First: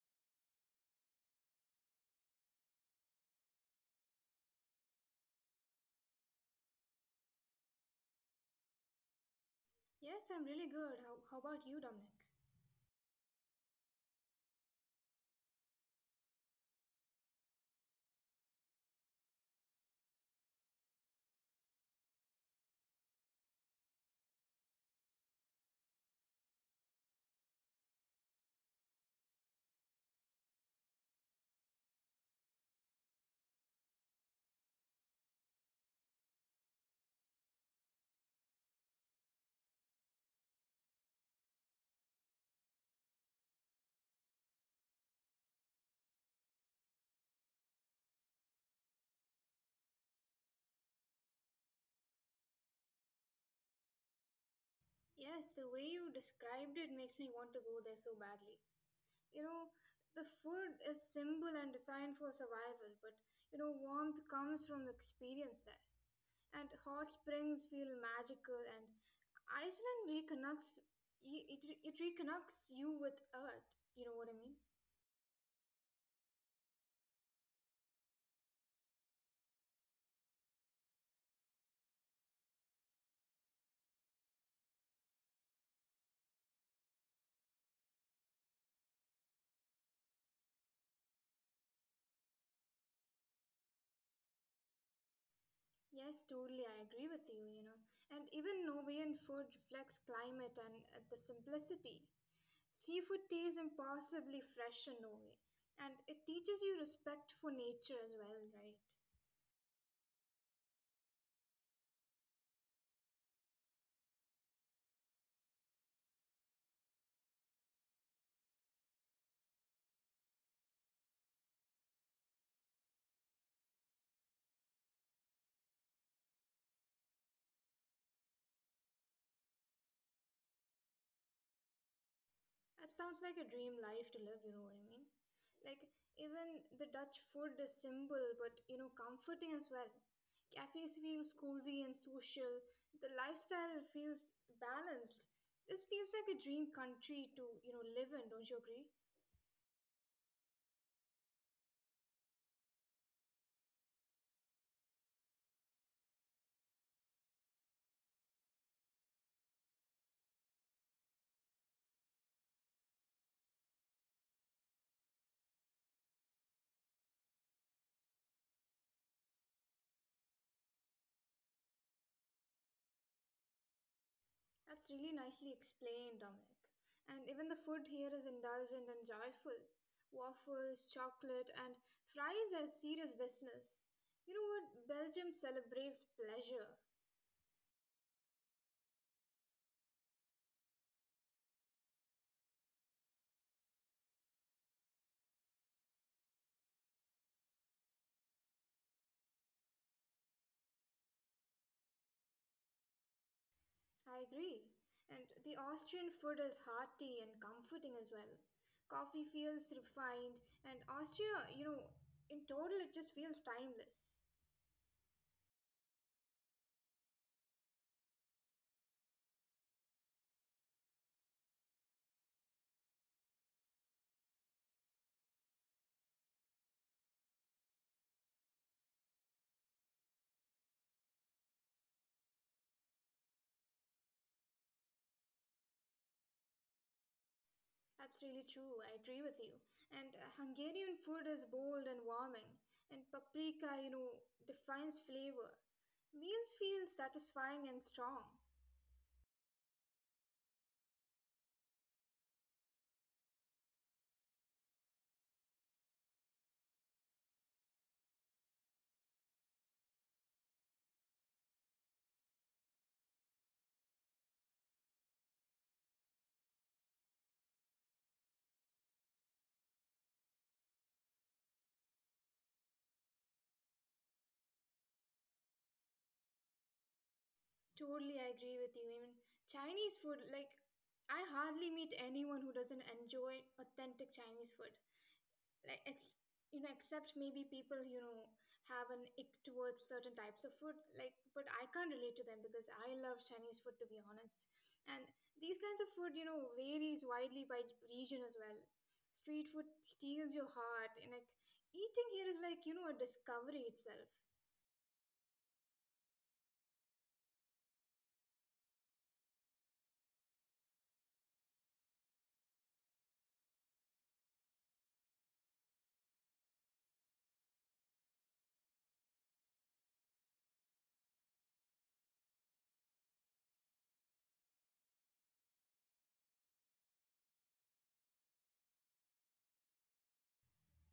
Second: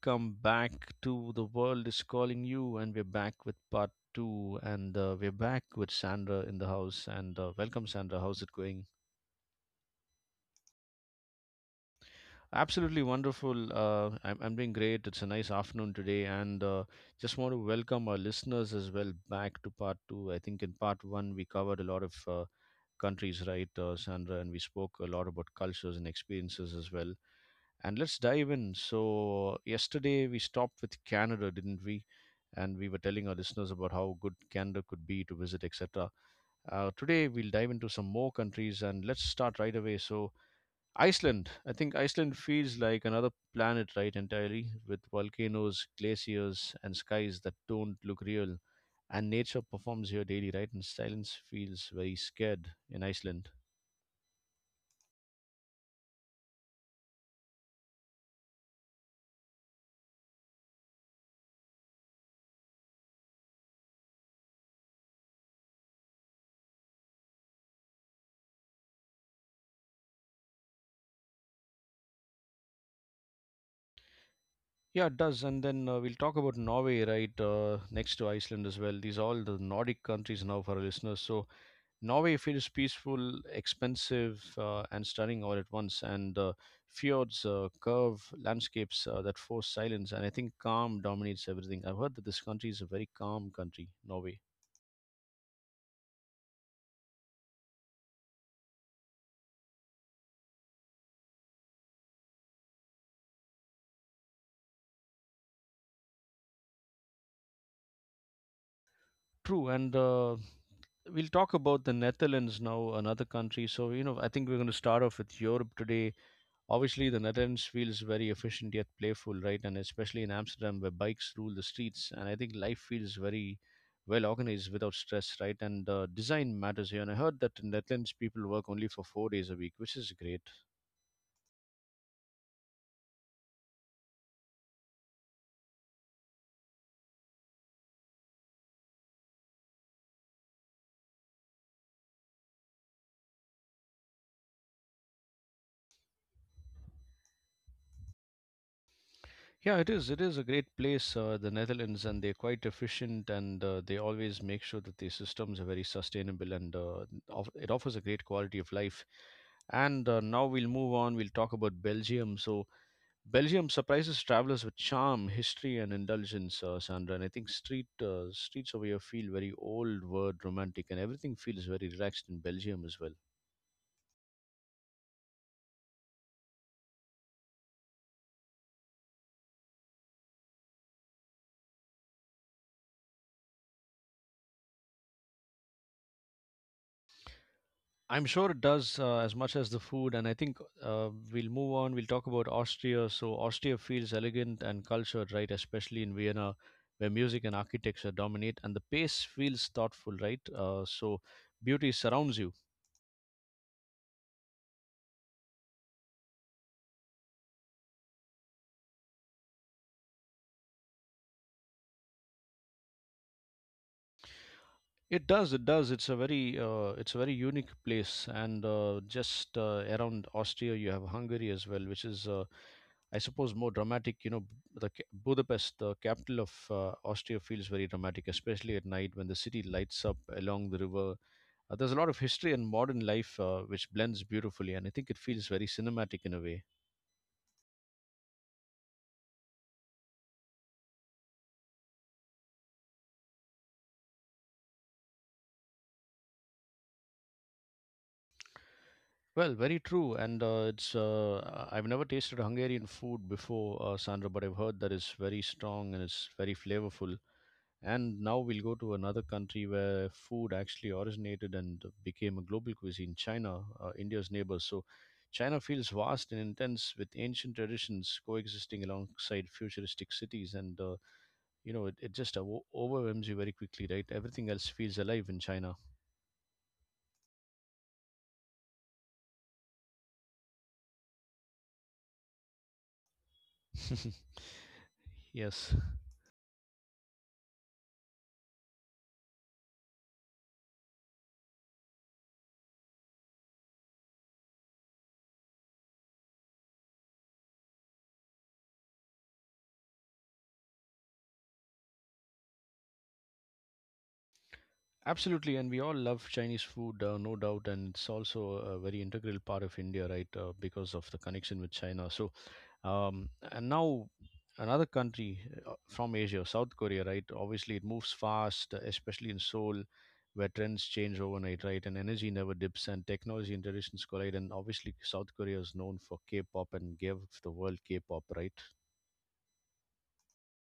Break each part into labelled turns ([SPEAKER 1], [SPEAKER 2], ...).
[SPEAKER 1] welcome back to The World is Calling You. And we're back with part two. And We're back with Sandra in the house. And Welcome, Sandra. How's it going?
[SPEAKER 2] Yes, I'm really good. How about you, Dominic?
[SPEAKER 1] Absolutely wonderful. I'm doing great. It's a nice afternoon today. And Just want to welcome our listeners as well back to part two. I think in part one, we covered a lot of countries, right, Sandra? And we spoke a lot about cultures and experiences as well. And let's dive in. So, yesterday we stopped with Canada, didn't we? And we were telling our listeners about how good Canada could be to visit, etc. Today we'll dive into some more countries and let's start right away. So, Iceland. I think Iceland feels like another planet, right, entirely, with volcanoes, glaciers, and skies that don't look real. And nature performs here daily, right? And silence feels very scared in Iceland.
[SPEAKER 2] Yes, the way you described it makes me want to go there so badly. You know, the food is simple and designed for survival, but warmth comes from the experience there. And hot springs feel magical, and Iceland reconnects y- it, re- it reconnects you with earth. You know what I mean?
[SPEAKER 1] Yeah, it does. And then we'll talk about Norway, right, next to Iceland as well. These are all the Nordic countries now for our listeners. So Norway feels peaceful, expensive, and stunning all at once. And Fjords, curve landscapes that force silence. And I think calm dominates everything. I've heard that this country is a very calm country, Norway.
[SPEAKER 2] Yes, totally. I agree with you, you know. And even Norwegian food reflects climate and the simplicity. Seafood tastes impossibly fresh in Norway, and it teaches you respect for nature as well, right?
[SPEAKER 1] True. And We'll talk about the Netherlands now, another country. So, you know, I think we're going to start off with Europe today. Obviously, the Netherlands feels very efficient yet playful, right? And especially in Amsterdam, where bikes rule the streets, and I think life feels very well organized without stress, right? And Design matters here. And I heard that in Netherlands people work only for 4 days a week, which is great.
[SPEAKER 2] That sounds like a dream life to live, you know what I mean? Like, even the Dutch food is simple but comforting as well. Cafes feels cozy and social, the lifestyle feels balanced. This feels like a dream country to live in, don't you agree?
[SPEAKER 1] Yeah, it is. It is a great place, the Netherlands, and they're quite efficient, and they always make sure that their systems are very sustainable, and it offers a great quality of life. And Now we'll move on. We'll talk about Belgium. So Belgium surprises travelers with charm, history, and indulgence, Sandra. And I think streets over here feel very old world, romantic, and everything feels very relaxed in Belgium as well.
[SPEAKER 2] That's really nicely explained, Dominic. And even the food here is indulgent and joyful. Waffles, chocolate, and fries are serious business. You know what? Belgium celebrates pleasure.
[SPEAKER 1] I'm sure it does as much as the food. And I think we'll move on. We'll talk about Austria. So Austria feels elegant and cultured, right? Especially in Vienna, where music and architecture dominate, and the pace feels thoughtful, right? So beauty surrounds you.
[SPEAKER 2] I agree. And the Austrian food is hearty and comforting as well. Coffee feels refined, and Austria, in total, it just feels timeless.
[SPEAKER 1] It does. It does. It's a very unique place, and just around Austria, you have Hungary as well, which is, I suppose, more dramatic. Budapest, the capital of Austria, feels very dramatic, especially at night when the city lights up along the river. There's a lot of history and modern life which blends beautifully, and I think it feels very cinematic in a way.
[SPEAKER 2] That's really true. I agree with you. And Hungarian food is bold and warming, and paprika, defines flavor. Meals feel satisfying and strong.
[SPEAKER 1] Well, very true, and it's. I've never tasted Hungarian food before, Sandra, but I've heard that it's very strong and it's very flavorful. And now we'll go to another country where food actually originated and became a global cuisine, China, India's neighbor. So China feels vast and intense with ancient traditions coexisting alongside futuristic cities. And, you know, it just o- overwhelms you very quickly, right? Everything else feels alive in China.
[SPEAKER 2] Totally, I agree with you. Even Chinese food, like, I hardly meet anyone who doesn't enjoy authentic Chinese food. Like,
[SPEAKER 1] Yes,
[SPEAKER 2] except maybe people have an ick towards certain types of food, like, but I can't relate to them because I love Chinese food, to be honest. And these kinds of food varies widely by region as well. Street food steals your heart, and like eating here is like, a discovery itself.
[SPEAKER 1] absolutely. And we all love Chinese food, no doubt. And it's also a very integral part of India, right? Because of the connection with China. And now another country from Asia, South Korea, right? Obviously, it moves fast, especially in Seoul, where trends change overnight, right? And energy never dips, and technology and traditions collide. And obviously, South Korea is known for K-pop and gave the world K-pop, right?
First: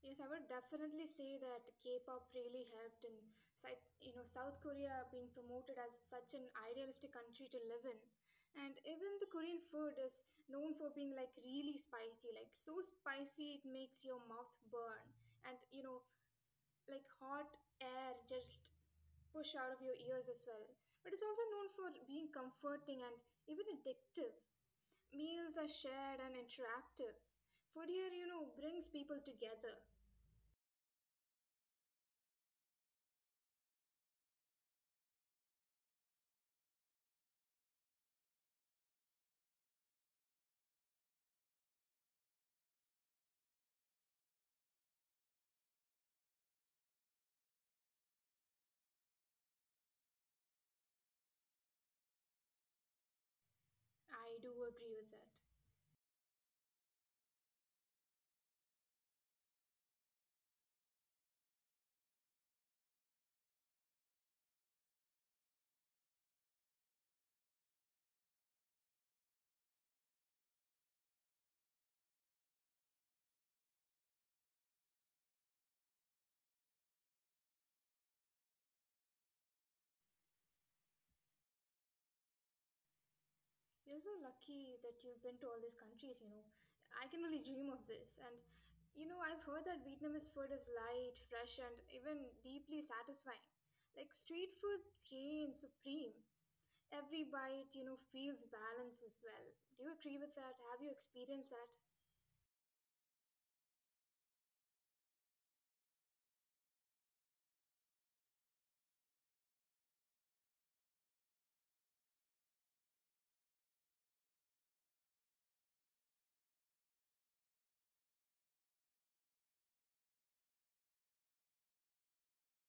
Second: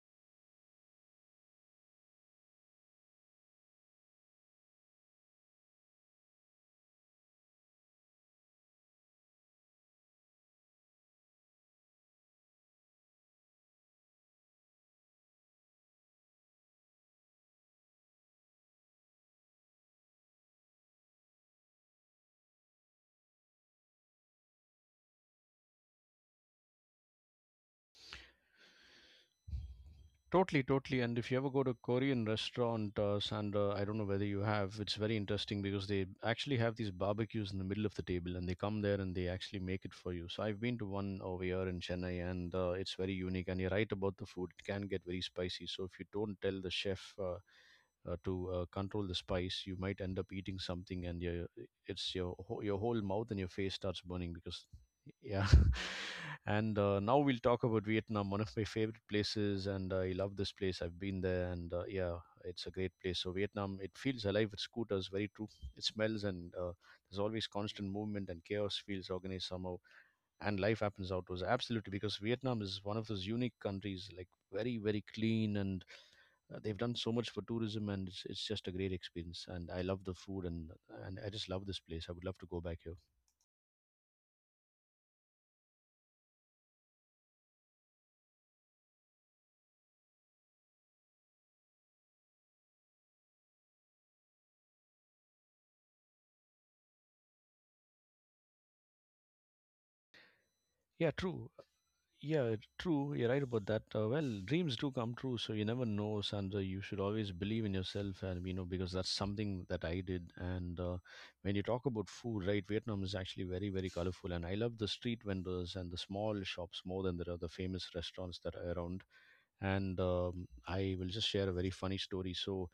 [SPEAKER 2] Yes, I would definitely say that K-pop really helped in, Sy- you know, South Korea being promoted as such an idealistic country to live in. And even the Korean food is known for being like really spicy, like so spicy it makes your mouth burn. And like hot air just push out of your ears as well. But it's also known for being comforting and even addictive. Meals are shared and interactive. Food here brings people together.
[SPEAKER 1] Totally, totally. And if you ever go to a Korean restaurant, Sandra, I don't know whether you have, it's very interesting because they actually have these barbecues in the middle of the table and they come there and they actually make it for you. So I've been to one over here in Chennai and it's very unique. And you're right about the food, it can get very spicy. So if you don't tell the chef to control the spice, you might end up eating something and your whole mouth and your face starts burning
[SPEAKER 2] I do
[SPEAKER 1] because
[SPEAKER 2] agree with that.
[SPEAKER 1] yeah. And Now we'll talk about Vietnam, one of my favorite places. And I love this place. I've been there, and yeah, it's a great place. So, Vietnam, it feels alive with scooters, very true. It smells, and there's always constant movement, and chaos feels organized somehow. And life happens outdoors. Absolutely, because Vietnam is one of those unique countries, like very, very clean, and they've done so much for tourism, and it's just a great experience. And I love the food, and I just love this place. I would love to go back here.
[SPEAKER 2] You're so lucky that you've been to all these countries. I can only dream of this. And I've heard that Vietnamese food is light, fresh, and even deeply satisfying. Like street food reigns supreme. Every bite feels balanced as well. Do you agree with that? Have you
[SPEAKER 1] Yeah, true.
[SPEAKER 2] experienced that?
[SPEAKER 1] Yeah, true. You're right about that. Well, dreams do come true, so you never know, Sandra. You should always believe in yourself, and you know because that's something that I did. And When you talk about food, right? Vietnam is actually very, very colorful, and I love the street vendors and the small shops more than there are the famous restaurants that are around. And I will just share a very funny story. So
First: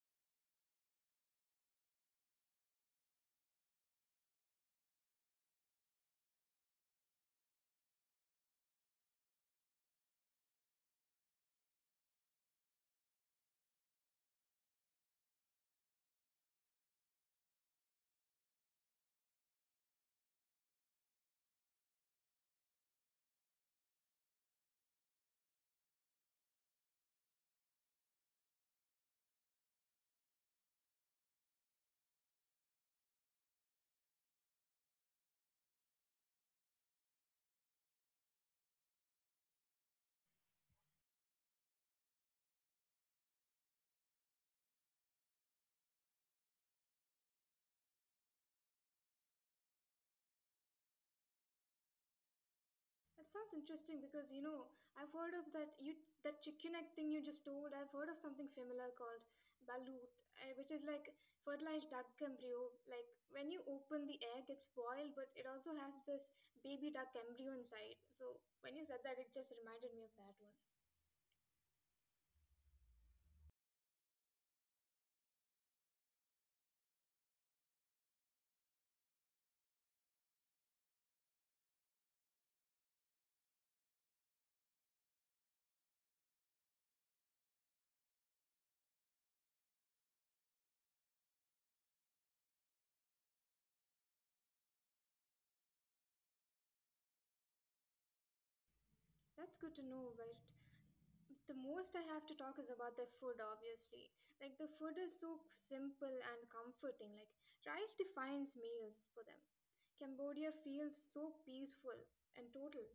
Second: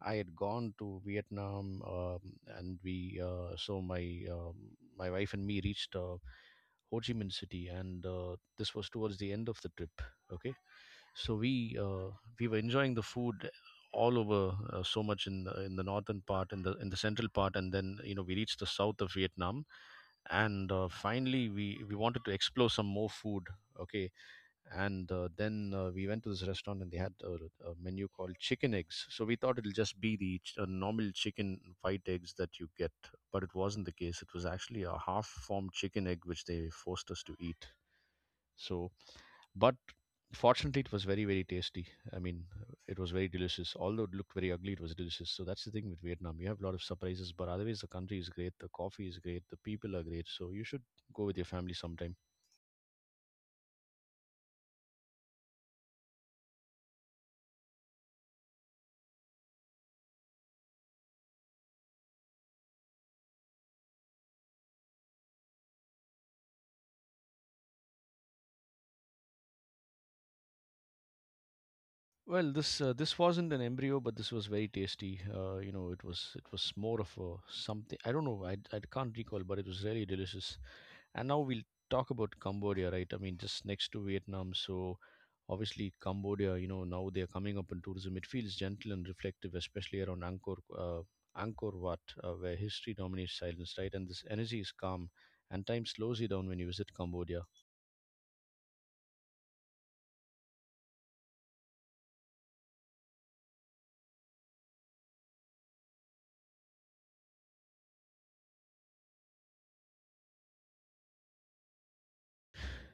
[SPEAKER 1] I had gone to Vietnam, and we so my my wife and me reached. Ho Chi Minh City, and this was towards the end of the trip. Okay, so we were enjoying the food all over so much in the northern part, in the central part, and then you know we reached the south of Vietnam, and finally we wanted to explore some more food. Okay, and then we went to this restaurant and they had a menu called chicken eggs, so we thought it'll just be the normal chicken white eggs that you get, but it wasn't the case. It was actually a half formed chicken egg which they forced us to eat. So, but fortunately, it was very, very tasty. I mean, it was very delicious. Although it looked very ugly, it was delicious. So that's the thing with Vietnam, you have a lot of surprises, but otherwise the country is great, the coffee is great, the people are great, so you should go with your family sometime.
[SPEAKER 2] That sounds interesting because I've heard of that chicken egg thing you just told. I've heard of something similar called balut, which is like fertilized duck embryo. Like when you open the egg, it's boiled, but it also has this baby duck embryo inside. So when you said that, it just reminded me of that one.
[SPEAKER 1] Well, this wasn't an embryo, but this was very tasty. You know, it was more of a something. I don't know. I can't recall, but it was really delicious. And now we'll talk about Cambodia, right? I mean, just next to Vietnam. So obviously, Cambodia. You know, now they are coming up in tourism. It feels gentle and reflective, especially around Angkor Wat, where history dominates silence, right? And this energy is calm, and time slows you down when you visit Cambodia.
[SPEAKER 2] That's good to know, but the most I have to talk is about the food, obviously. Like, the food is so simple and comforting. Like, rice defines meals for them. Cambodia feels so peaceful and total.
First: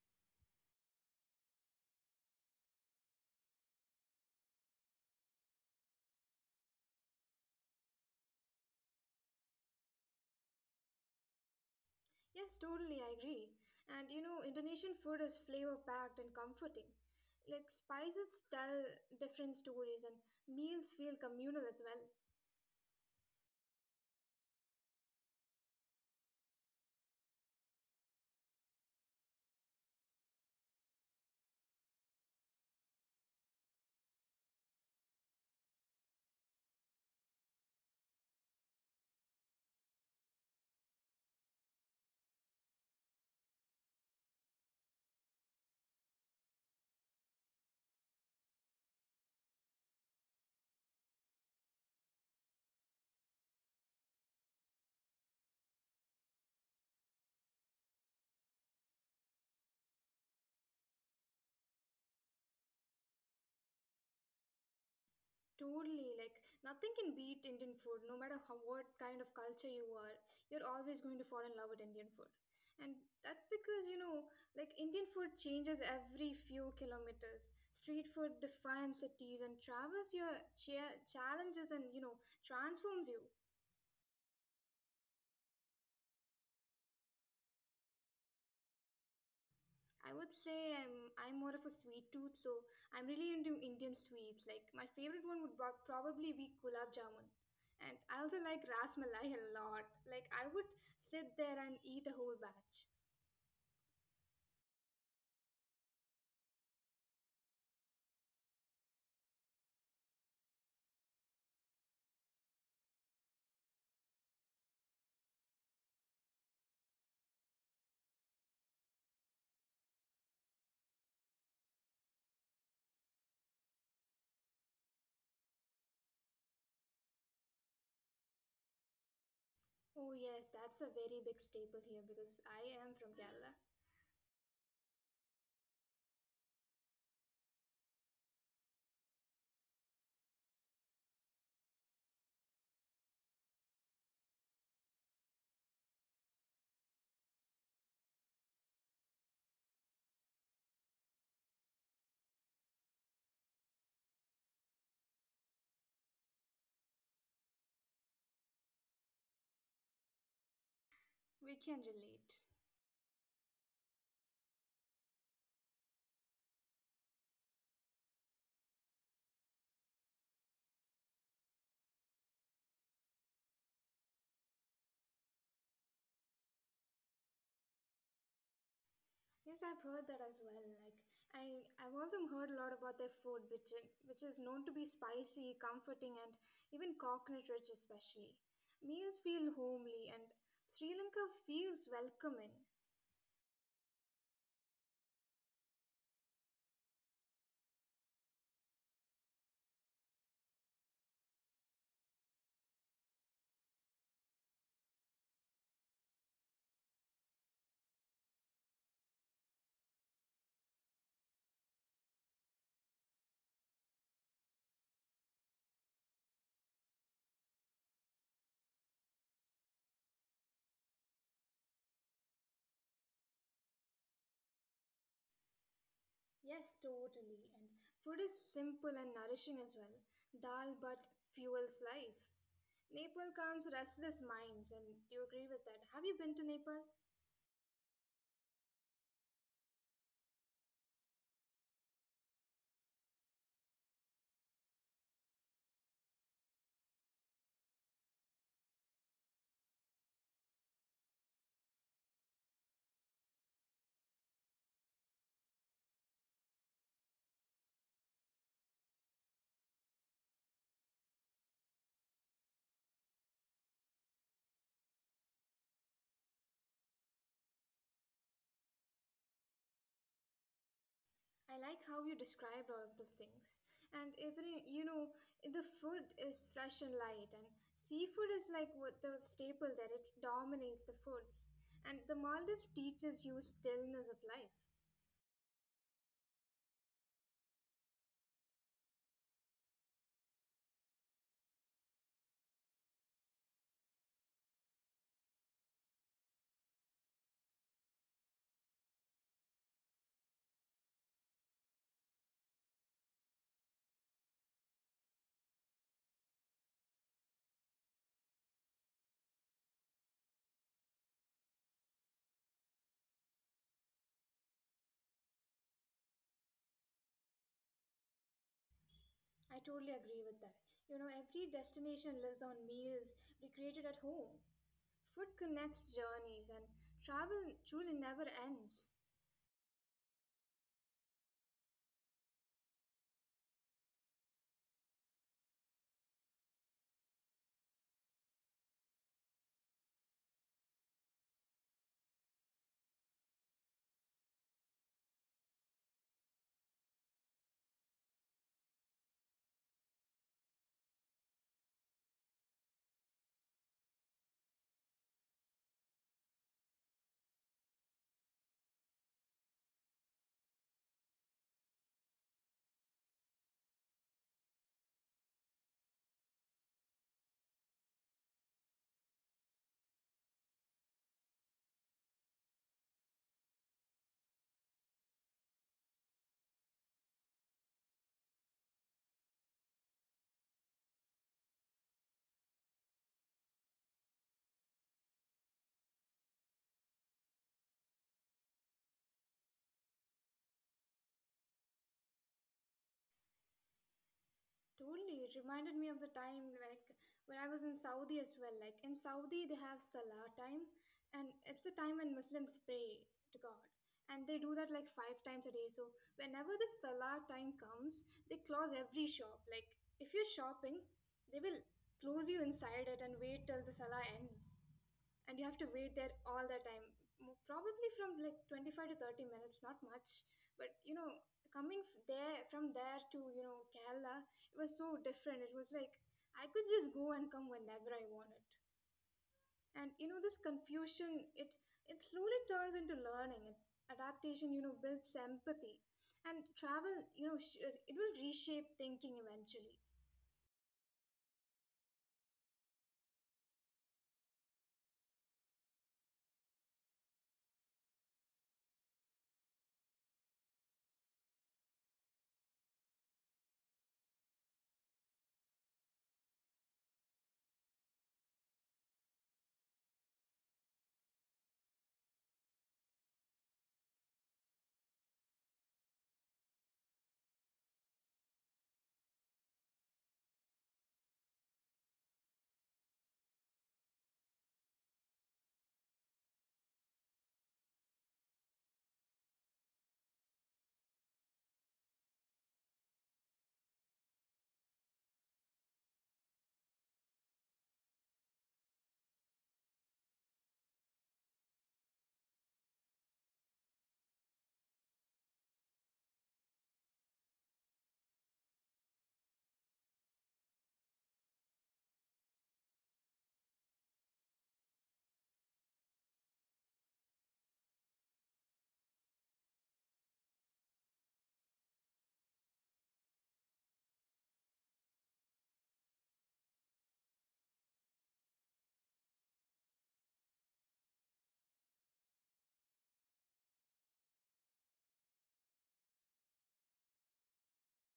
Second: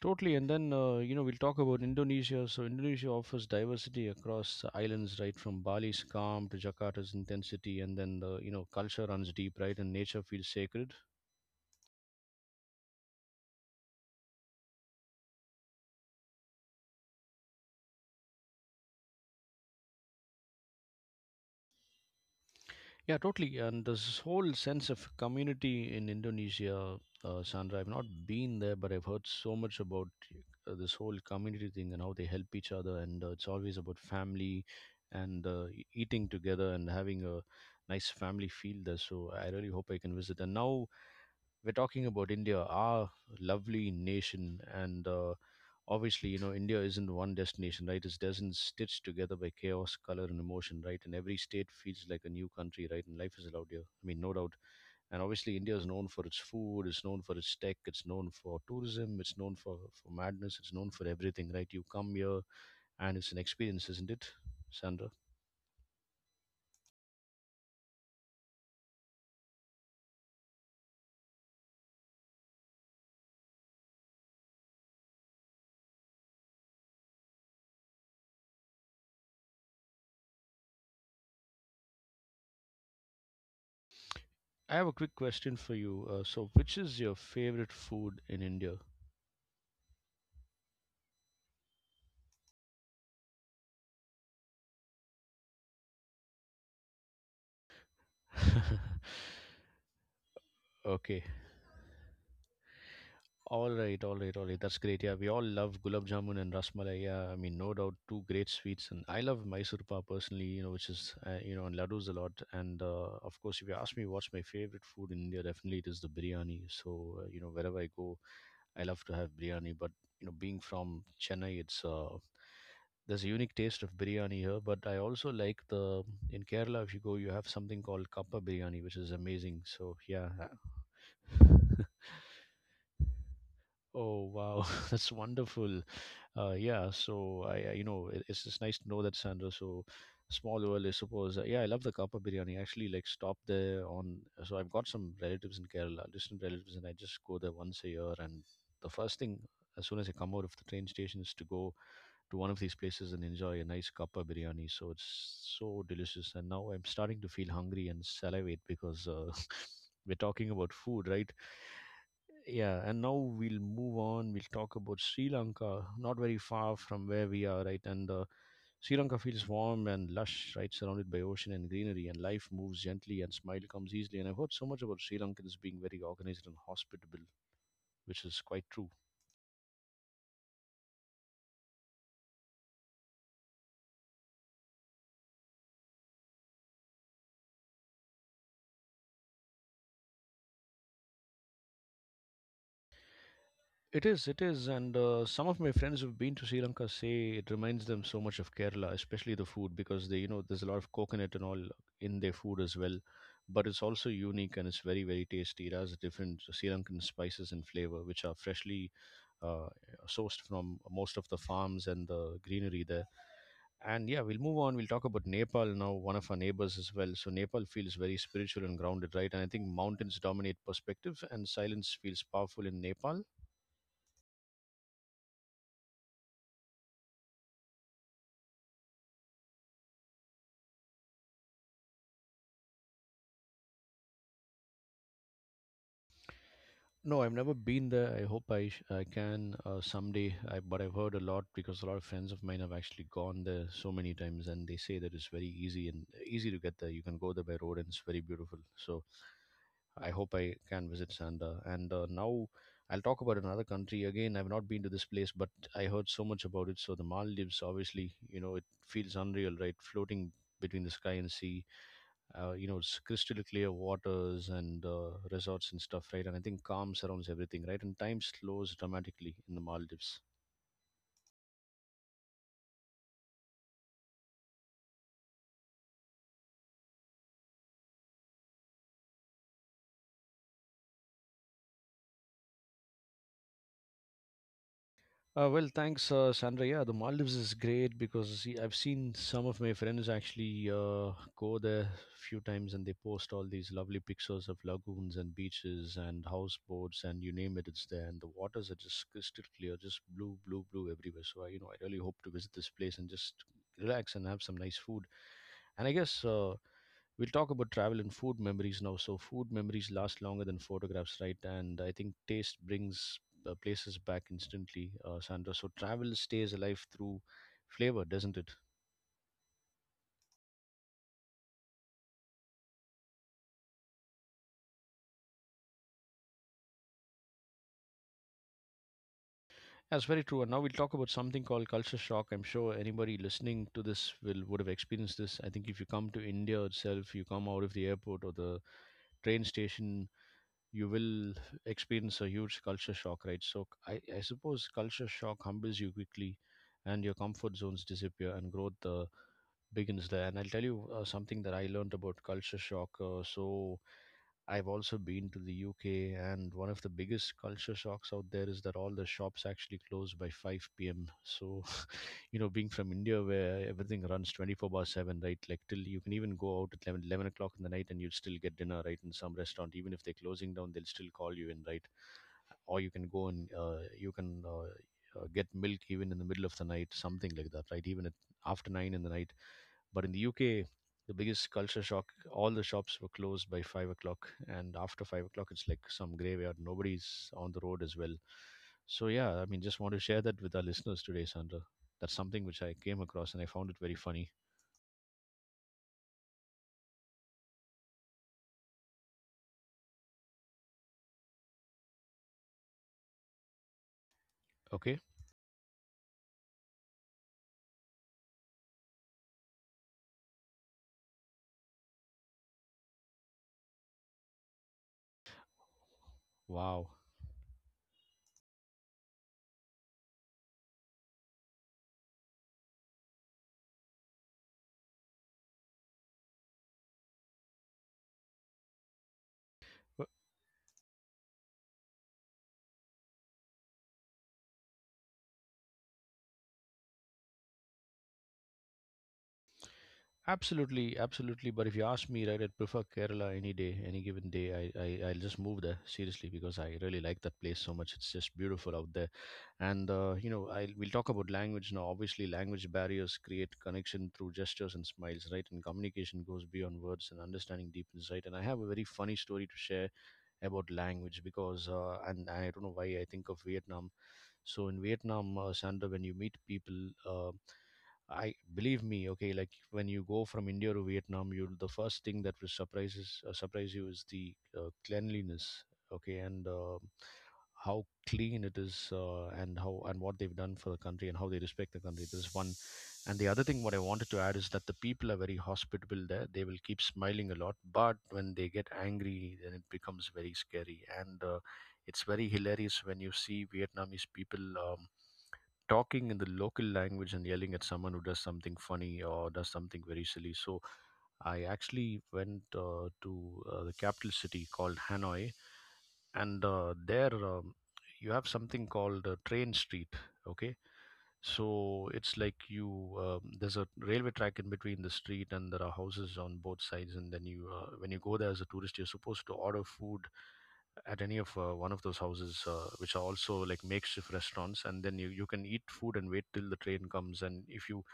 [SPEAKER 1] Totally, and then you know we'll talk about Indonesia. So Indonesia offers diversity across the islands, right from Bali's calm to Jakarta's intensity, and then the you know culture runs deep, right, and nature feels sacred.
[SPEAKER 2] Yes, totally, I agree. And Indonesian food is flavor packed and comforting. Like, spices tell different stories, and meals feel communal as well.
[SPEAKER 1] Yeah, totally, and there's this whole sense of community in Indonesia. Sandra, I've not been there, but I've heard so much about this whole community thing and how they help each other, and it's always about family and eating together and having a nice family feel there. So I really hope I can visit. And now we're talking about India, our lovely nation, and obviously, you know, India isn't one destination, right? It's dozens stitched together by chaos, color, and emotion, right? And every state feels like a new country, right? And life is allowed here. I mean, no doubt. And obviously, India is known for its food, it's known for its tech, it's known for tourism, it's known for madness, it's known for everything, right? You come here, and it's an experience, isn't it, Sandra?
[SPEAKER 2] Totally, like nothing can beat Indian food, no matter how, what kind of culture you are. You're always going to fall in love with Indian food. And that's because, like Indian food changes every few kilometers. Street food defines cities and travels your challenges and transforms you.
[SPEAKER 1] I have a quick question for you. Which is your favorite food in India?
[SPEAKER 2] I would say I'm more of a sweet tooth, so I'm really into Indian sweets. Like my favorite one would probably be gulab jamun, and I also like ras malai a lot. Like I would
[SPEAKER 1] Okay.
[SPEAKER 2] sit there and eat a whole batch.
[SPEAKER 1] All right, all right, all right. That's great. Yeah, we all love gulab jamun and rasmalai. Yeah, I mean, no doubt, two great sweets. And I love Mysore pa personally, you know, which is, you know, and laddus a lot. And Of course, if you ask me what's my favorite food in India, definitely it is the biryani. So, you know, wherever I go, I love to have biryani. But being from Chennai, there's a unique taste of biryani here. But I also like in Kerala, if you go, you have something called kappa biryani, which is amazing. So,
[SPEAKER 2] Oh
[SPEAKER 1] yeah.
[SPEAKER 2] yes, that's a very big staple here because I am from Kerala.
[SPEAKER 1] Oh wow, that's wonderful. Yeah, so I you know it, it's just nice to know that, Sandra. So small world, I suppose. Yeah, I love the kappa biryani. I actually like stop there on. So I've got some relatives in Kerala, distant relatives, and I just go there once a year. And the first thing as soon as I come out of the train station is to go to one of these places and enjoy a nice kappa biryani. So it's so delicious. And now I'm starting to feel hungry and salivate because we're talking about food, right?
[SPEAKER 2] We can relate.
[SPEAKER 1] Yeah, and now we'll move on. We'll talk about Sri Lanka, not very far from where we are, right? And Sri Lanka feels warm and lush, right? Surrounded by ocean and greenery, and life moves gently and smile comes easily. And I've heard so much about Sri Lankans being very organized and hospitable, which is quite true.
[SPEAKER 2] Yes, I've heard that as well. Like I've also heard a lot about their food, which is known to be spicy, comforting, and even coconut rich, especially. Meals feel homely, and Sri Lanka feels welcoming.
[SPEAKER 1] It is, and some of my friends who've been to Sri Lanka say it reminds them so much of Kerala, especially the food, because they, there's a lot of coconut and all in their food as well. But it's also unique and it's very, very tasty. It has different Sri Lankan spices and flavor, which are freshly uh, sourced from most of the farms and the greenery there. And yeah, we'll move on. We'll talk about Nepal now, one of our neighbors as well. So Nepal feels very spiritual and grounded, right? And I think mountains dominate perspective, and silence feels powerful in Nepal.
[SPEAKER 2] Yes, totally. And food is simple and nourishing as well. Dal but fuels life. Nepal calms restless minds, and do you agree with that? Have you been to Nepal?
[SPEAKER 1] No, I've never been there. I hope I can someday. But I've heard a lot because a lot of friends of mine have actually gone there so many times, and they say that it's very easy and easy to get there. You can go there by road, and it's very beautiful. So I hope I can visit Sanda. And now I'll talk about another country again. I've not been to this place, but I heard so much about it. So the Maldives, obviously, it feels unreal, right? Floating between the sky and sea, it's crystal clear waters and resorts and stuff, right? And I think calm surrounds everything, right? And time slows dramatically in the Maldives.
[SPEAKER 2] I like how you described all of those things. And even the food is fresh and light, and seafood is like what the staple there, it dominates the foods. And the Maldives teaches you stillness of life.
[SPEAKER 1] Well, thanks, Sandra. Yeah, the Maldives is great because see, I've seen some of my friends actually go there a few times and they post all these lovely pictures of lagoons and beaches and houseboats and you name it, it's there. And the waters are just crystal clear, just blue, blue, blue everywhere. So, I really hope to visit this place and just relax and have some nice food. And I guess we'll talk about travel and food memories now. So, food memories last longer than photographs, right? And I think taste brings places back instantly, Sandra. So, travel stays alive through flavor, doesn't it?
[SPEAKER 2] I totally agree with that. Every destination lives on meals recreated at home. Food connects journeys, and travel truly never ends.
[SPEAKER 1] That's very true. And now we'll talk about something called culture shock. I'm sure anybody listening to this will would have experienced this. I think if you come to India itself, you come out of the airport or the train station, you will experience a huge culture shock, right? So I suppose culture shock humbles you quickly and your comfort zones disappear and growth begins there. And I'll tell you something that I learned about culture shock. So I've also been to the UK, and one of the biggest culture shocks out there is that all the shops actually close by 5 p.m. So you know, being from India where everything runs 24/7, right? Like, till you can even go out at eleven o'clock in the night and you'll still get dinner, right? In some restaurant, even if they're closing down, they'll still call you in, right? Or you can go and you can get milk even in the middle of the night, something like that, right? Even at after 9 in the night, but in the UK, the biggest culture shock all the shops were closed by 5 o'clock. And after 5 o'clock, it's like some graveyard. Nobody's on the road as well. So, yeah, I mean, just want to share that with our listeners today, Sandra. That's something which I came across and I found it very funny.
[SPEAKER 2] Totally, it reminded me of the time like when I was in Saudi as well. Like in Saudi, they have Salah time, and it's the time when Muslims pray to God, and they do that like
[SPEAKER 1] Okay.
[SPEAKER 2] five times a day. So whenever the Salah time comes, they close every shop. Like if you're shopping, they will close you inside it and wait till the Salah ends and you have to wait there all the time.
[SPEAKER 1] Wow.
[SPEAKER 2] Probably from like 25 to 30 minutes, not much, but coming f- there from there to Kerala, it was so different. It was like I could just go and come whenever I wanted. And you know this confusion, it slowly turns into learning, and adaptation, builds empathy. And travel, it will reshape thinking eventually.
[SPEAKER 1] Absolutely, absolutely. But if you ask me, right, I'd prefer Kerala any day, any given day. I'll just move there seriously because I really like that place so much. It's just beautiful out there, and you know, I we'll talk about language now. Obviously, language barriers create connection through gestures and smiles, right? And communication goes beyond words, and understanding deepens, right? And I have a very funny story to share about language, because and I don't know why I think of Vietnam. So in Vietnam, Sandra, when you meet people, I believe me, okay, like when you go from India to Vietnam, you will the first thing that will surprise you is the cleanliness, okay, and how clean it is, and how and what they've done for the country and how they respect the country. This is one, and the other thing what I wanted to add is that the people are very hospitable there. They will keep smiling a lot, but when they get angry, then it becomes very scary. And it's very hilarious when you see Vietnamese people talking in the local language and yelling at someone who does something funny or does something very silly. So I actually went to the capital city called Hanoi, and there, you have something called Train Street. Okay, so it's like you there's a railway track in between the street, and there are houses on both sides. And then you when you go there as a tourist, you're supposed to order food at any of one of those houses, which are also like makeshift restaurants. And then you can eat food and wait till the train comes. And if you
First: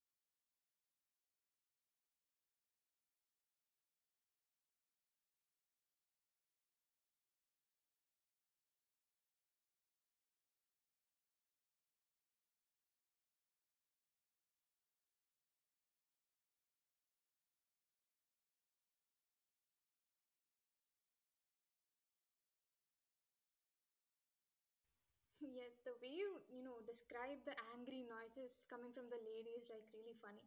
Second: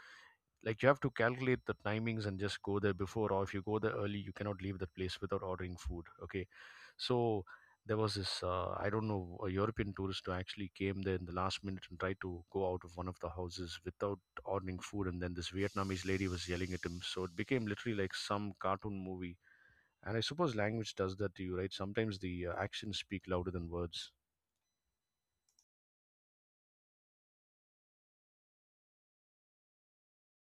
[SPEAKER 1] like, you have to calculate the timings and just go there before, or if you go there early, you cannot leave that place without ordering food. Okay, so there was this, I don't know, a European tourist who actually came there in the last minute and tried to go out of one of the houses without ordering food. And then this Vietnamese lady was yelling at him. So it became literally like some cartoon movie. And I suppose language does that to you, right? Sometimes the actions speak louder than words.
[SPEAKER 2] Yeah, the way you describe the angry noises coming from the lady is like really funny.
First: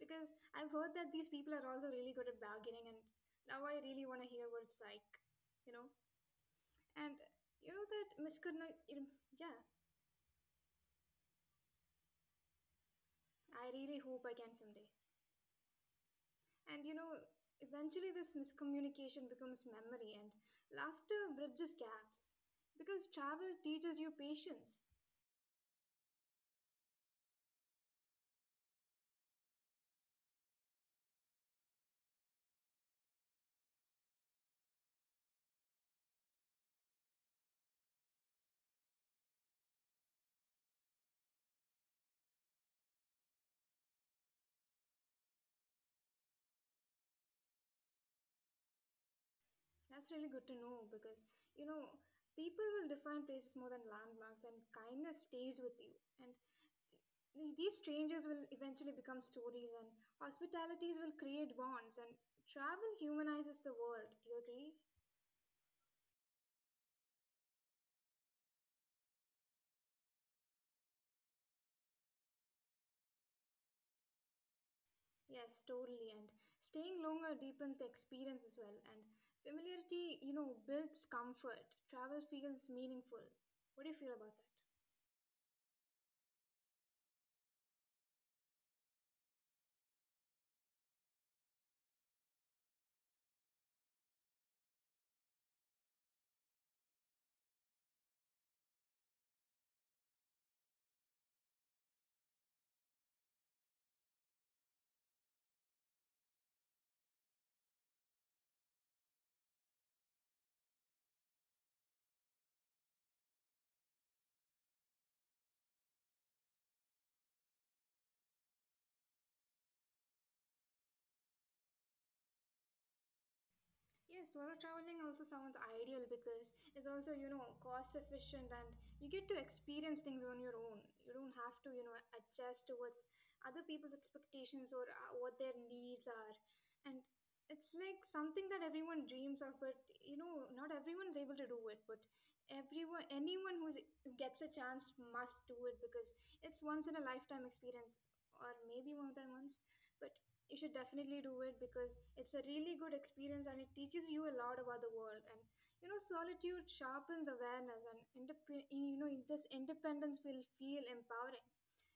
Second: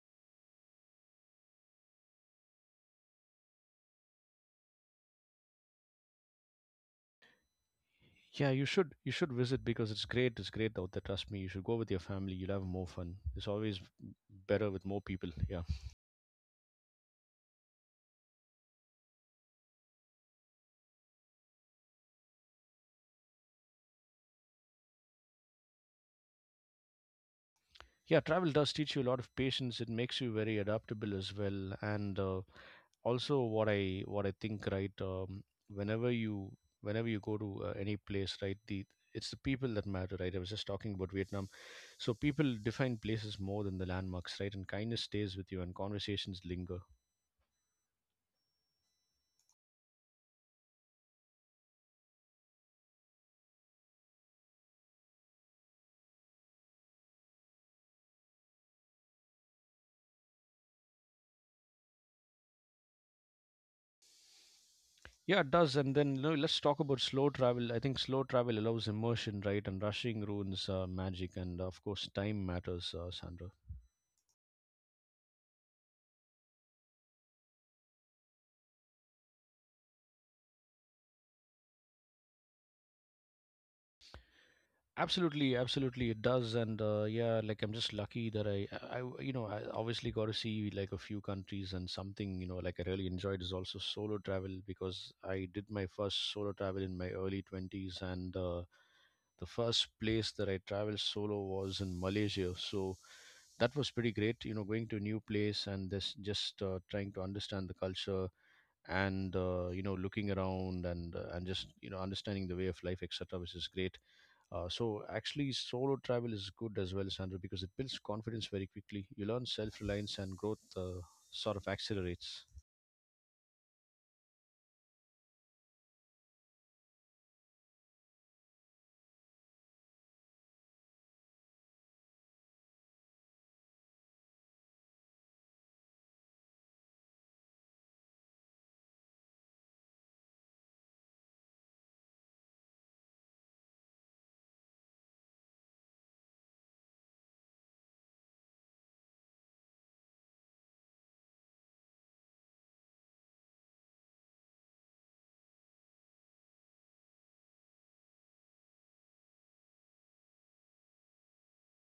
[SPEAKER 2] Because I've heard that these people are also really good at bargaining, and now I really want to hear what's like, you know. And you know that Miss
[SPEAKER 1] Yeah,
[SPEAKER 2] Kurna,
[SPEAKER 1] you should
[SPEAKER 2] yeah,
[SPEAKER 1] visit because it's great. It's great out there. Trust me, you should go with your family. You'll have more fun. It's
[SPEAKER 2] I
[SPEAKER 1] always
[SPEAKER 2] really hope I can
[SPEAKER 1] better with
[SPEAKER 2] someday.
[SPEAKER 1] more people. Yeah,
[SPEAKER 2] And eventually this miscommunication becomes memory, and laughter bridges gaps. Because travel teaches you patience.
[SPEAKER 1] yeah. Travel does teach you a lot of patience. It makes you very adaptable as well, and also what I think, right? Whenever you go to any place, right, the it's the people that matter, right? I was just talking about Vietnam. So people define places more than the landmarks, right? And kindness stays with you and conversations linger.
[SPEAKER 2] That's really good to know because, you know, people will define places more than landmarks, and kindness stays with you. And these strangers will eventually become stories, and hospitalities will create bonds, and travel humanizes the world. Do you agree?
[SPEAKER 1] Yeah, it does. And then, let's talk about slow travel. I think slow travel allows immersion, right? And rushing ruins magic. And of course time matters, Sandra.
[SPEAKER 2] Yes, totally. And staying longer deepens the experience as well. And familiarity builds comfort. Travel feels meaningful. What do you feel about that?
[SPEAKER 1] Absolutely, absolutely, it does, and yeah, like I'm just lucky that I obviously got to see like a few countries, and something like I really enjoyed is also solo travel because I did my first solo travel in my early twenties, and the first place that I traveled solo was in Malaysia, so that was pretty great. You know, going to a new place and this just trying to understand the culture and looking around and just understanding the way of life, etc., which is great. So actually, solo travel is good as well, Sandra, because it builds confidence very quickly. You learn self-reliance and growth sort of accelerates.
[SPEAKER 2] Yes, solo traveling also sounds ideal because it's also cost efficient, and you get to experience things on your own. You don't have to adjust towards other people's expectations or what their needs are. And it's like something that everyone dreams of, but not everyone is able to do it. But everyone, anyone who gets a chance must do it because it's once in a lifetime experience, or maybe more than once. But you should definitely do it because it's a really good experience, and it teaches you a lot about the world. And solitude sharpens awareness, and this independence will feel empowering.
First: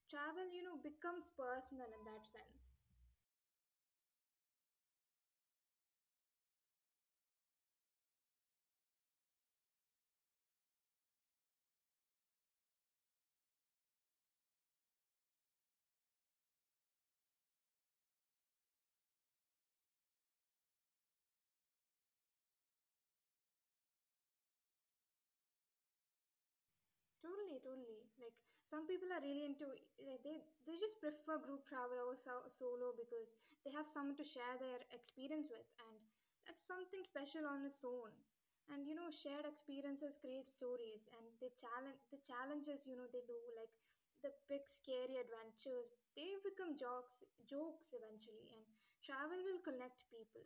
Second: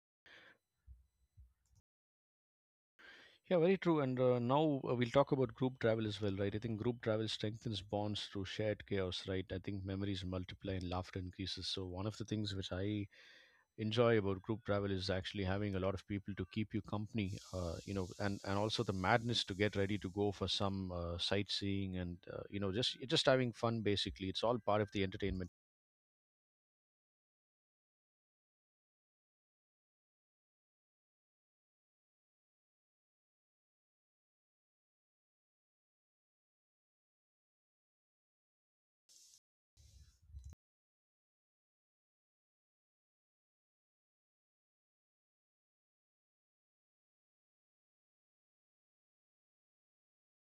[SPEAKER 2] Travel, becomes personal in that sense.
[SPEAKER 1] Yeah, very true. And now, we'll talk about group travel as well, right? I think group travel strengthens bonds through shared chaos, right? I think memories multiply and laughter increases. So one of the things which I enjoy about group travel is actually having a lot of people to keep you company, and also the madness to get ready to go for some sightseeing and just having fun. Basically, it's all part of the entertainment.
[SPEAKER 2] Totally, totally. Like some people are really into, like, they just prefer group travel over solo because they have someone to share their experience with, and that's something special on its own. And shared experiences create stories, and the challenges. You know, they do, like the big scary adventures. They become jokes eventually, and travel will connect people.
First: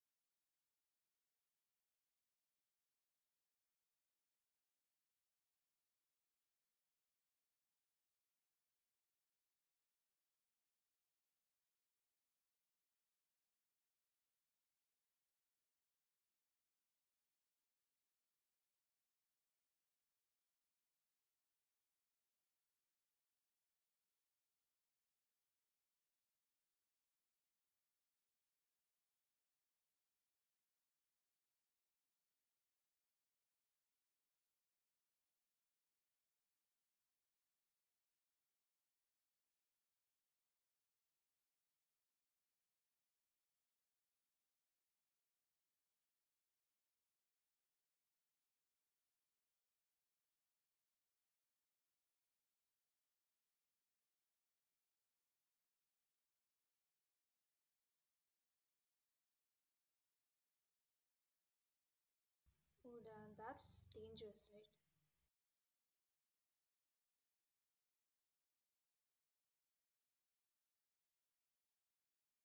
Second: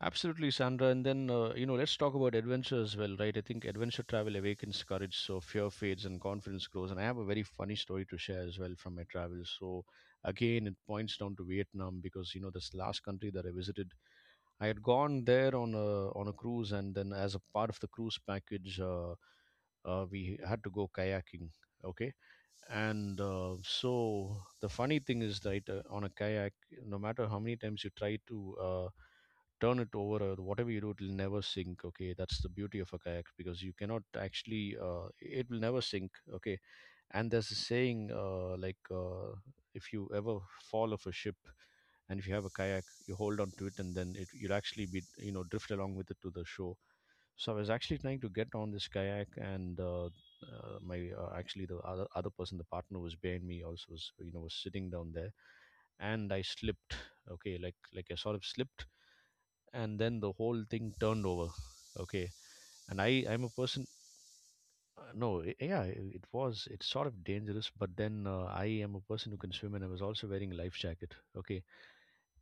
[SPEAKER 1] Absolutely, Sandra. And then, let's talk about adventure as well, right? I think adventure travel awakens courage, so fear fades and confidence grows. And I have a very funny story to share as well from my travels. So, again, it points down to Vietnam because, you know, this last country that I visited, I had gone there on a cruise, and then as a part of the cruise package, we had to go kayaking. Okay. And so the funny thing is that on a kayak, no matter how many times you try to, turn it over or whatever you do, it will never sink. Okay, that's the beauty of a kayak, because you cannot actually, it will never sink. Okay, and there's a saying , like, if you ever fall off a ship and if you have a kayak, you hold on to it and then it, you'll actually be, you know, drift along with it to the shore. So I was actually trying to get on this kayak and my actually the other person, the partner, was behind me, also was, you know, was sitting down there, and I slipped. Okay, like I sort of slipped, and then the whole thing turned over. Okay,
[SPEAKER 2] Oh,
[SPEAKER 1] and i
[SPEAKER 2] damn,
[SPEAKER 1] i'm a
[SPEAKER 2] that's
[SPEAKER 1] person
[SPEAKER 2] dangerous, right?
[SPEAKER 1] no I- yeah I- It was, it's sort of dangerous, but then I am a person who can swim, and I was also wearing a life jacket. Okay,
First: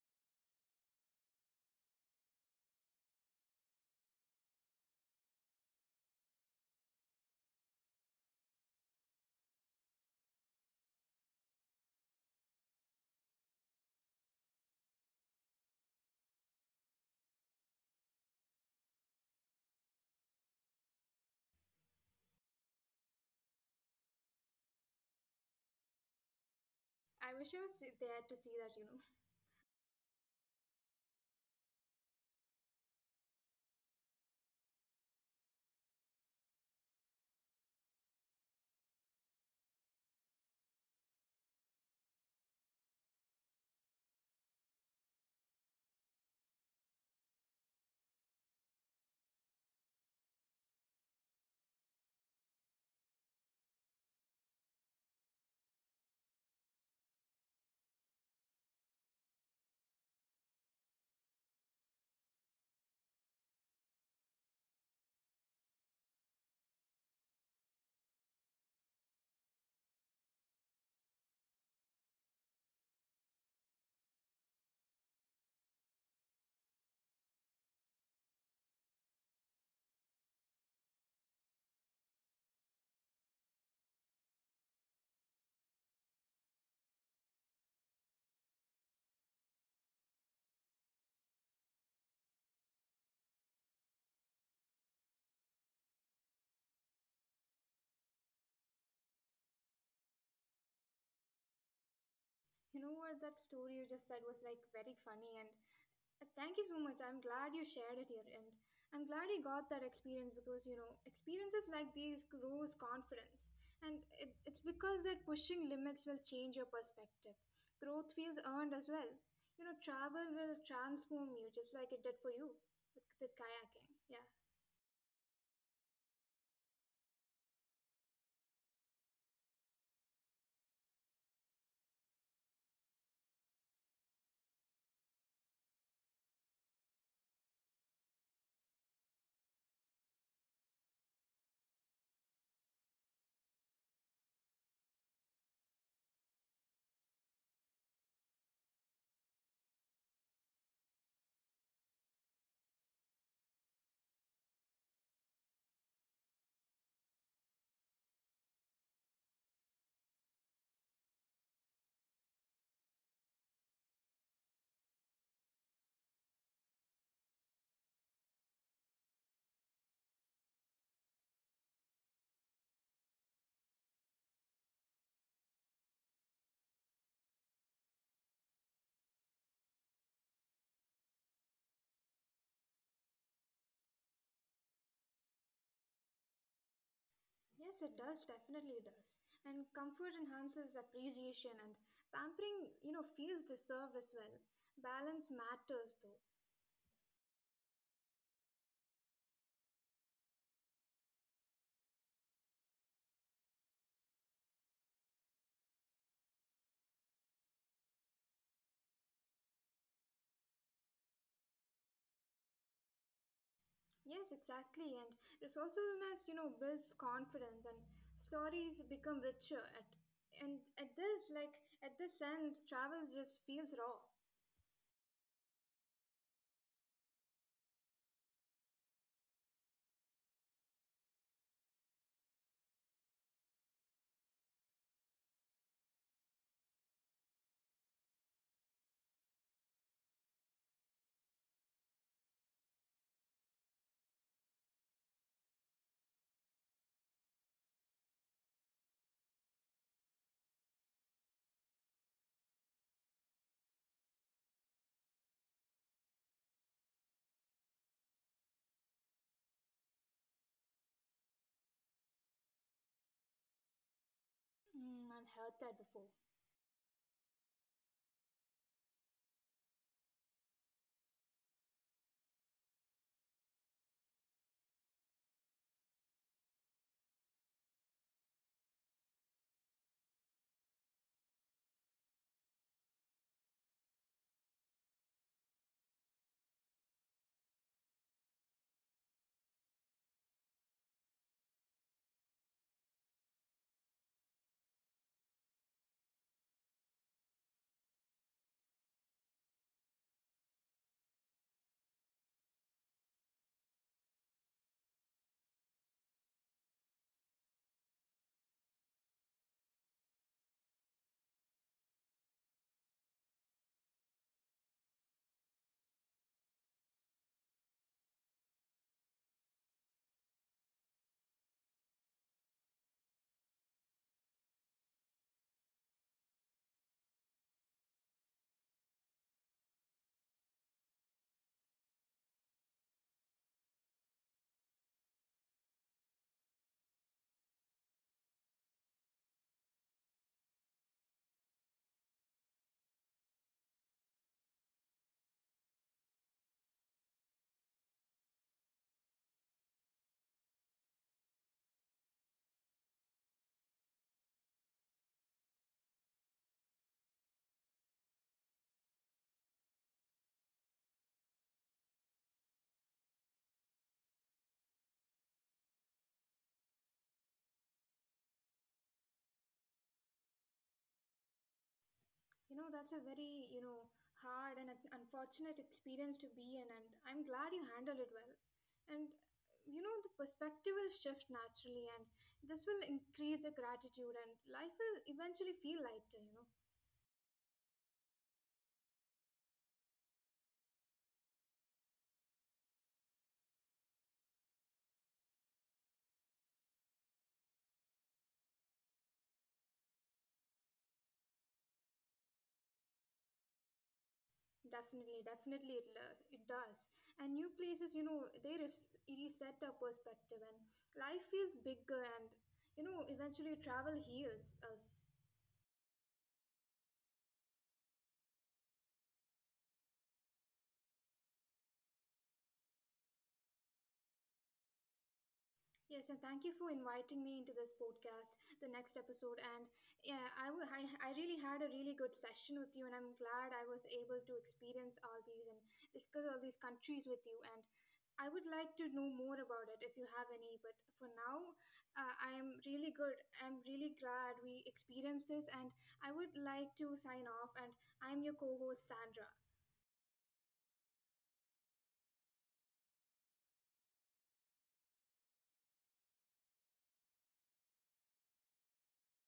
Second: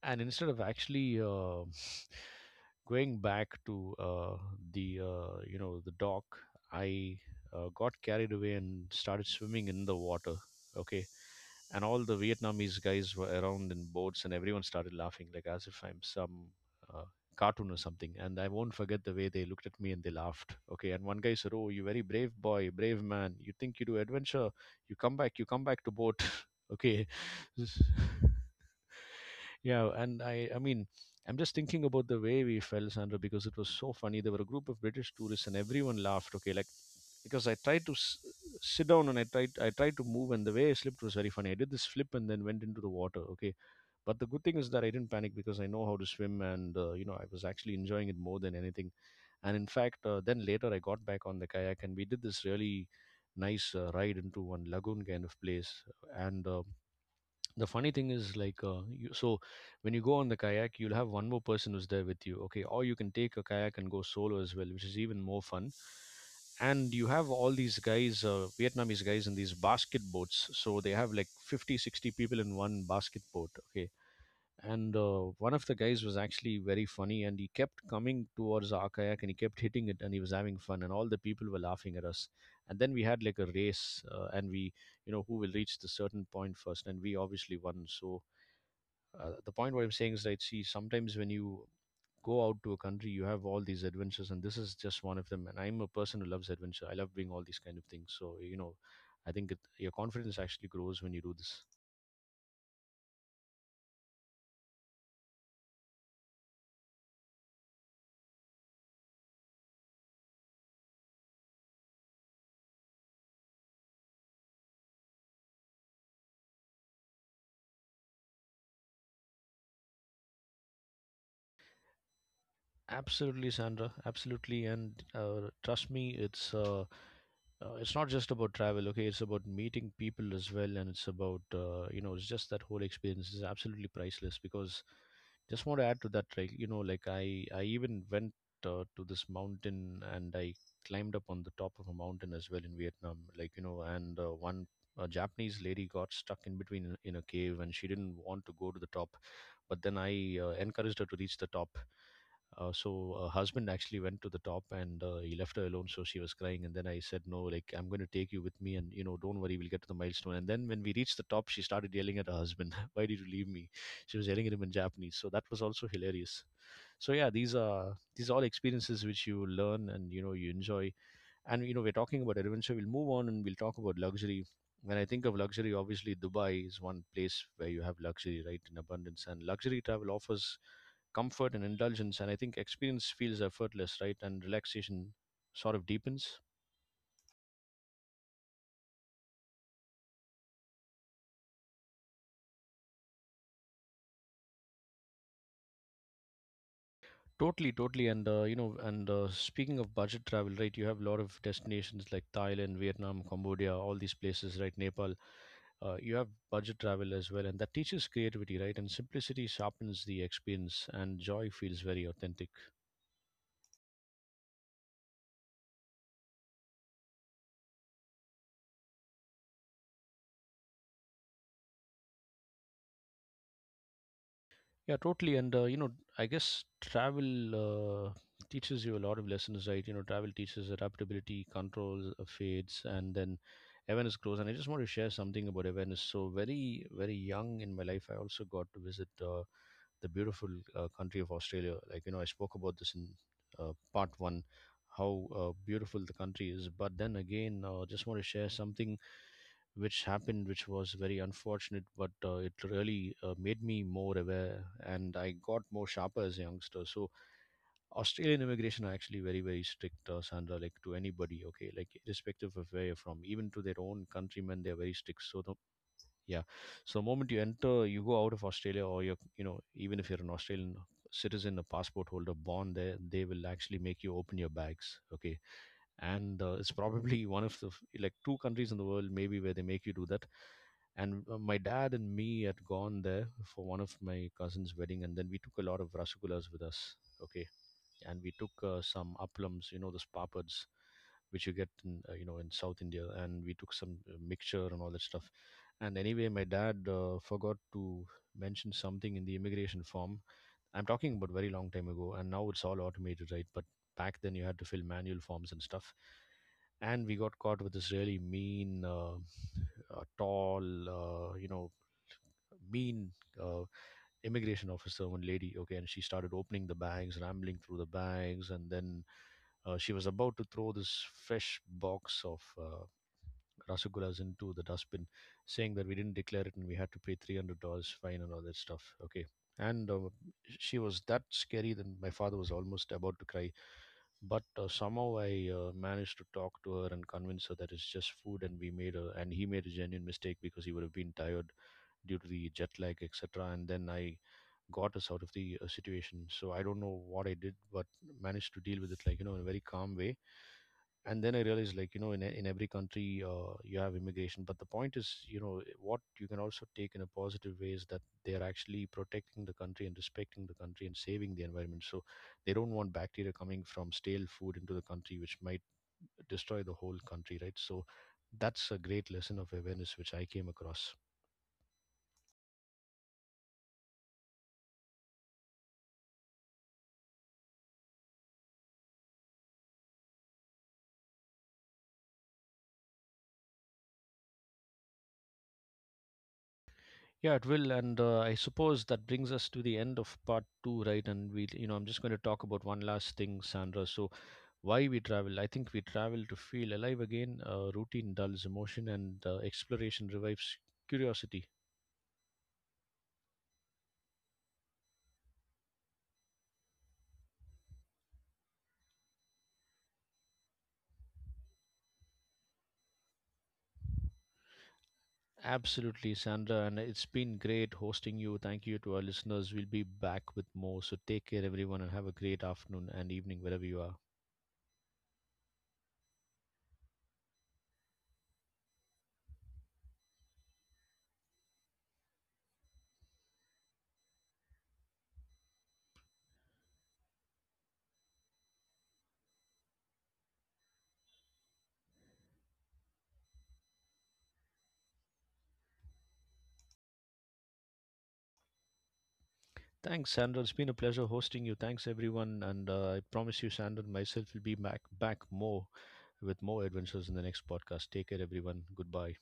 [SPEAKER 1] and instead of actually going back to the you know the dock, I got carried away and started swimming in the water. Okay, and all the Vietnamese guys were around in boats, and everyone started laughing like as if I'm some uh, cartoon or something. And I won't forget the way they looked at me and they laughed. Okay, and one guy said, "Oh, you very brave boy, brave man. You think you do adventure? You come back to boat." okay,
[SPEAKER 2] I wish I was there to see that.
[SPEAKER 1] Yeah, and I mean, I'm just thinking about the way we felt, Sandra, because it was so funny. There were a group of British tourists, and everyone laughed. Okay, like because I tried to sit down, and I tried to move, and the way I slipped was very funny. I did this flip and then went into the water. Okay, but the good thing is that I didn't panic because I know how to swim, and you know, I was actually enjoying it more than anything. And in fact, then later I got back on the kayak, and we did this really nice ride into one lagoon kind of place, and the funny thing is like you, so when you go on the kayak, you'll have one more person who's there with you. Okay, or you can take a kayak and go solo as well, which is even more fun. And you have all these guys, Vietnamese guys, in these basket boats, so they have like 50, 60 people in one basket boat. Okay, and one of the guys was actually very funny, and he kept coming towards our kayak and he kept hitting it, and he was having fun, and all the people were laughing at us. And then we had like a race, and we, you know, who will reach the certain point first, and we obviously won. So the point what I'm saying is, right, see, sometimes when you go out to a country, you have all these adventures, and this is just one of them, and I'm a person who loves adventure, I love doing all these kind of things, so you know, I think it, your confidence actually grows when you do this.
[SPEAKER 2] You know what? That story you just said was like very funny, and thank you so much. I'm glad you shared it here, and I'm glad you got that experience because experiences like these grows confidence, and it's because that pushing limits will change your perspective. Growth feels earned as well. Travel will transform you just like it did for you with the
[SPEAKER 1] Absolutely,
[SPEAKER 2] kayaking.
[SPEAKER 1] Sandra.
[SPEAKER 2] Yeah.
[SPEAKER 1] Absolutely, and trust me, it's not just about travel. Okay, it's about meeting people as well, and it's about it's just that whole experience is absolutely priceless. Because just want to add to that, like you know, like I even went to this mountain, and I climbed up on the top of a mountain as well in Vietnam. Like you know, and one a Japanese lady got stuck in between in a cave, and she didn't want to go to the top, but then I encouraged her to reach the top. So her husband actually went to the top, and he left her alone. So she was crying, and then I said, "No, like I'm going to take you with me, and you know, don't worry, we'll get to the milestone." And then when we reached the top, she started yelling at her husband, "Why did you leave me?" She was yelling at him in Japanese. So that was also hilarious. So yeah, these are all experiences which you learn and you know you enjoy. And you know, we're talking about Aravind, so we'll move on and we'll talk about luxury. When I think of luxury, obviously Dubai is one place where you have luxury, right, in abundance, and luxury travel offers comfort and indulgence, and I think experience feels effortless, right, and relaxation sort of deepens.
[SPEAKER 2] Yes, it does, definitely does. And comfort enhances appreciation, and pampering feels deserved as well. Balance matters though.
[SPEAKER 1] Totally, totally, and speaking of budget travel, right, you have a lot of destinations like Thailand, Vietnam, Cambodia, all these places, right, Nepal, you have budget travel as well, and that teaches creativity, right? And simplicity sharpens the experience, and joy feels very authentic.
[SPEAKER 2] Yes, exactly. And resourcefulness builds confidence, and stories become richer, at and at this like at this sense travel just feels raw.
[SPEAKER 1] Yeah, totally. And I guess travel teaches you a lot of lessons, right? You know, travel teaches adaptability, control fades, and then awareness grows. And I just want to share something about awareness. So very, very young in my life, I also got to visit. The beautiful country of Australia. Like you know, I spoke about this in part one, how beautiful the country is. But then again, just want to share something which happened, which was very unfortunate, but it really made me more aware, and I got more sharper as a youngster. So Australian immigration are actually very very strict, Sandra. Like to anybody, okay, like irrespective of where you're from, even to their own countrymen, they're very
[SPEAKER 2] Mm,
[SPEAKER 1] strict.
[SPEAKER 2] I've
[SPEAKER 1] So
[SPEAKER 2] heard
[SPEAKER 1] the
[SPEAKER 2] that before.
[SPEAKER 1] yeah, so the moment you enter, you go out of Australia, or you're, you know, even if you're an Australian citizen, a passport holder born there, they will actually make you open your bags. Okay, and it's probably one of the like two countries in the world, maybe, where they make you do that. And my dad and me had gone there for one of my cousin's wedding, and then we took a lot of rasagullas with us. Okay, and we took some applams, you know, those papads which you get in, in South India, and we took some mixture and all that stuff. And anyway, my dad forgot to mention something in the immigration form. I'm talking about very long time ago, and now it's all automated, right? But back then, you had to fill manual forms and stuff. And we got caught with this really mean, tall, you know, mean uh, immigration officer, one lady, okay, and she started opening the bags, rambling through the bags, and then she was about to throw this fresh box of rasagullas into the dustbin, saying that we didn't declare it and we had to pay $300 fine and all that stuff, okay. And she was that scary that my father was almost about to cry. But somehow I managed to talk to her and convince her that it's just food, and we made a and he made a genuine mistake because he would have been tired due to the jet lag, etc. And then I got us out of the situation. So I don't know what I did, but managed to deal with it, like you know, in a very calm way. And then I realized, like you know, in in every country, you have immigration, but the point is, you know, what you can also take in a positive way is that they are actually protecting the country and respecting the country and saving the environment. So they don't want bacteria coming from stale food into the country, which might destroy the whole country, right? So that's a great lesson of awareness which I came across.
[SPEAKER 2] That's a very hard and unfortunate experience to be in, and I'm glad you handled it well. And the perspective will shift naturally, and this will increase the gratitude, and life will eventually feel lighter.
[SPEAKER 1] Yeah, it will, and I suppose that brings us to the end of part two, right? And we, you know, I'm just going to talk about one last thing, Sandra. So, why we travel? I think we travel to feel alive again. Routine dulls emotion, and exploration revives curiosity.
[SPEAKER 2] Definitely, definitely, it does. And new places they reset our perspective, and life feels bigger, and eventually travel heals us.
[SPEAKER 1] Absolutely, Sandra, and it's been great hosting you. Thank you to our listeners. We'll be back with more. So, take care, everyone, and have a great afternoon and evening wherever you are.
[SPEAKER 2] Yes, and thank you for inviting me into this podcast, the next episode. And yeah, I wa- I really had a really good session with you, and I'm glad I was able to experience all these and discuss all these countries with you. And I would like to know more about it if you have any. But for now, I am really good. I'm really glad we experienced this, and I would like to sign off. And I'm your co-host Sandra.
[SPEAKER 1] Thanks, Sandra. It's been a pleasure hosting you. Thanks, everyone, and I promise you, Sandra and myself will be back more with more adventures in the next podcast. Take care, everyone. Goodbye.